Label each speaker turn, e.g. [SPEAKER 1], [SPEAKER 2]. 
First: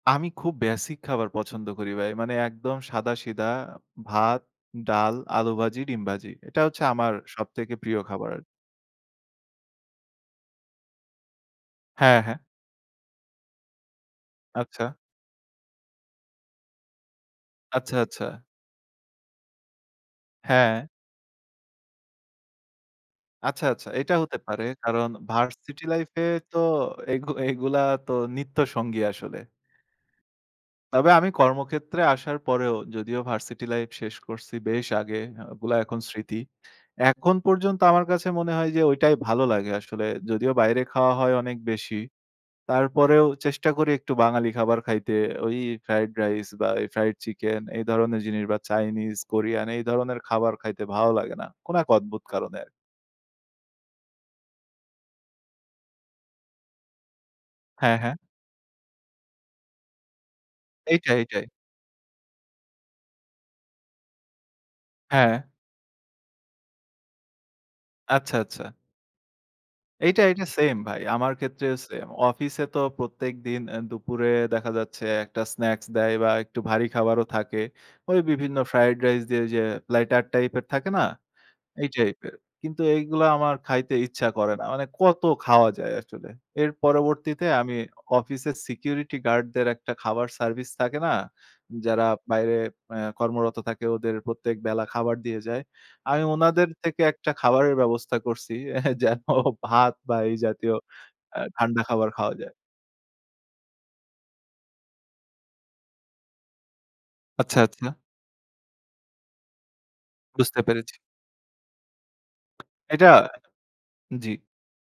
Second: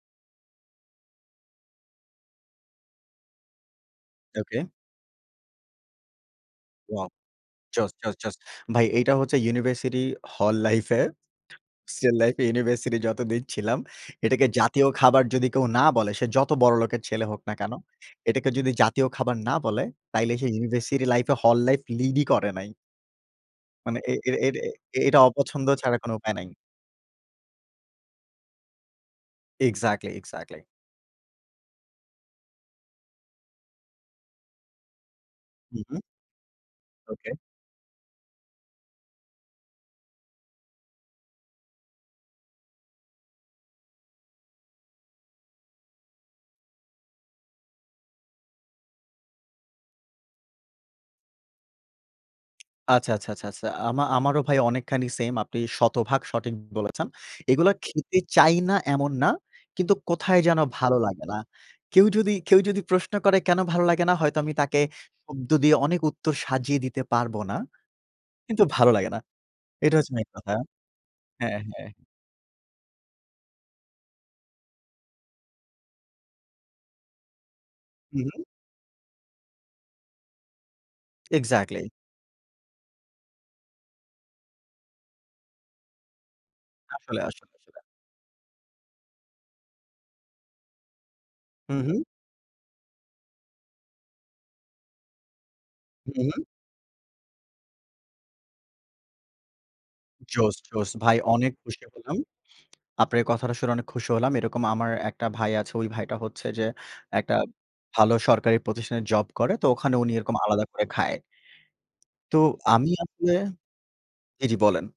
[SPEAKER 1] আমি খুব বেসিক খাবার পছন্দ করি ভাই। মানে একদম সাদা সিধা ভাত,
[SPEAKER 2] ওকে।
[SPEAKER 1] ডাল, আলু ভাজি, ডিম ভাজি। এটা হচ্ছে
[SPEAKER 2] ওয়াও।
[SPEAKER 1] আমার সবথেকে
[SPEAKER 2] জোস,
[SPEAKER 1] প্রিয়
[SPEAKER 2] জোস,
[SPEAKER 1] খাবার।
[SPEAKER 2] জোস। ভাই এইটা হচ্ছে ইউনিভার্সিটি হল লাইফে। হোস্টেল
[SPEAKER 1] হ্যাঁ, হ্যাঁ।
[SPEAKER 2] লাইফে ইউনিভার্সিটি যতদিন ছিলাম, এটাকে
[SPEAKER 1] আচ্ছা।
[SPEAKER 2] জাতীয় খাবার যদি কেউ না বলে সে যত বড়লোকের ছেলে হোক না কেন,
[SPEAKER 1] আচ্ছা, আচ্ছা।
[SPEAKER 2] এটাকে যদি জাতীয় খাবার না বলে তাইলে সে
[SPEAKER 1] হ্যাঁ।
[SPEAKER 2] ইউনিভার্সিটি লাইফে হল লাইফ লিডই করে নাই।
[SPEAKER 1] আচ্ছা, আচ্ছা,
[SPEAKER 2] মানে এ
[SPEAKER 1] এটা
[SPEAKER 2] এ
[SPEAKER 1] হতে
[SPEAKER 2] এটা
[SPEAKER 1] পারে। কারণ
[SPEAKER 2] এটা অপছন্দ
[SPEAKER 1] ভার্সিটি
[SPEAKER 2] ছাড়া কোন
[SPEAKER 1] লাইফে
[SPEAKER 2] উপায় নাই।
[SPEAKER 1] তো এগু এগুলা তো নিত্যসঙ্গী আসলে।
[SPEAKER 2] Exactly, exactly.
[SPEAKER 1] তবে আমি কর্মক্ষেত্রে আসার পরেও যদিও ভার্সিটি লাইফ শেষ করছি বেশ আগে ওগুলা
[SPEAKER 2] হুম,
[SPEAKER 1] এখন
[SPEAKER 2] হুম।
[SPEAKER 1] স্মৃতি।
[SPEAKER 2] ওকে।
[SPEAKER 1] এখন পর্যন্ত আমার কাছে মনে হয় যে ঐটাই ভালো লাগে আসলে যদিও বাইরে খাওয়া হয় অনেক বেশি। তারপরেও চেষ্টা করি একটু বাঙালি খাবার খাইতে ওই ফ্রাইড রাইস বা ফ্রাইড চিকেন এই ধরনের জিনিস বা চাইনিজ কোরিয়ান এই ধরনের খাবার খাইতে ভালো লাগে না। কোন এক অদ্ভুত কারণে।
[SPEAKER 2] আচ্ছা, আচ্ছা, আচ্ছা, আচ্ছা। আমা আমারও ভাই অনেকখানি সেইম আপনি শতভাগ সঠিক বলেছেন। এগুলো
[SPEAKER 1] হ্যাঁ, হ্যাঁ।
[SPEAKER 2] খেতে চাই না এমন না। কিন্তু কোথায় যেন ভালো
[SPEAKER 1] এইটাই,
[SPEAKER 2] লাগে না।
[SPEAKER 1] এইটাই।
[SPEAKER 2] কেউ যদি কেউ যদি প্রশ্ন করে কেন ভালো লাগে না, হয়তো আমি তাকে
[SPEAKER 1] হ্যাঁ।
[SPEAKER 2] শব্দ দিয়ে অনেক উত্তর সাজিয়ে দিতে পারব না
[SPEAKER 1] আচ্ছা, আচ্ছা।
[SPEAKER 2] কিন্তু ভালো লাগে না। এটা হচ্ছে
[SPEAKER 1] এইটা,
[SPEAKER 2] মেইন
[SPEAKER 1] এইটা,
[SPEAKER 2] কথা।
[SPEAKER 1] সেইম ভাই। আমার
[SPEAKER 2] হ্যাঁ,
[SPEAKER 1] ক্ষেত্রেও
[SPEAKER 2] হ্যাঁ।
[SPEAKER 1] সেম। অফিসে তো প্রত্যেকদিন এ দুপুরে দেখা যাচ্ছে একটা স্ন্যাকস দেয় বা একটু ভারী খাবারও থাকে। ঐ
[SPEAKER 2] উহুম।
[SPEAKER 1] বিভিন্ন ফ্রাইড রাইস দিয়ে যে লাইটার টাইপ এর থাকে না?
[SPEAKER 2] এক্সাক্টলি।
[SPEAKER 1] এই টাইপের। কিন্তু এইগুলা আমার খাইতে ইচ্ছা করে না। মানে কত খাওয়া যায় আসলে। এর
[SPEAKER 2] আসলে
[SPEAKER 1] পরবর্তীতে
[SPEAKER 2] আসলে
[SPEAKER 1] আমি
[SPEAKER 2] আসলে
[SPEAKER 1] অফিসের সিকিউরিটি গার্ডদের একটা খাবার সার্ভিস থাকে না।
[SPEAKER 2] হুম, হুম।
[SPEAKER 1] যারা বাইরে এ্যা কর্মরত থাকে ওদের প্রত্যেক বেলা খাবার দিয়ে যায়।
[SPEAKER 2] হুম,
[SPEAKER 1] আমি
[SPEAKER 2] হুম।
[SPEAKER 1] ওনাদের থেকে একটা খাবারের ব্যবস্থা করছি, এ্যা যেন ভাত বা এই
[SPEAKER 2] জোশ,
[SPEAKER 1] জাতীয়
[SPEAKER 2] জোশ ভাই
[SPEAKER 1] এ্যা
[SPEAKER 2] অনেক
[SPEAKER 1] ঠান্ডা
[SPEAKER 2] খুশি
[SPEAKER 1] খাবার
[SPEAKER 2] হলাম।
[SPEAKER 1] খাওয়া যায়।
[SPEAKER 2] আপনার এ কথাটা শুনে অনেক খুশি হলাম। এরকম আমার একটা ভাই আছে, ওই ভাইটা হচ্ছে যে একটা
[SPEAKER 1] আচ্ছা, আচ্ছা।
[SPEAKER 2] ভালো সরকারি প্রতিষ্ঠানে জব করে। তো ওখানে উনি এরকম
[SPEAKER 1] বুঝতে
[SPEAKER 2] আলাদা করে
[SPEAKER 1] পেরেছি।
[SPEAKER 2] খায়। তো আমি
[SPEAKER 1] এটা
[SPEAKER 2] আসলে
[SPEAKER 1] জি।
[SPEAKER 2] জি, জি, বলেন।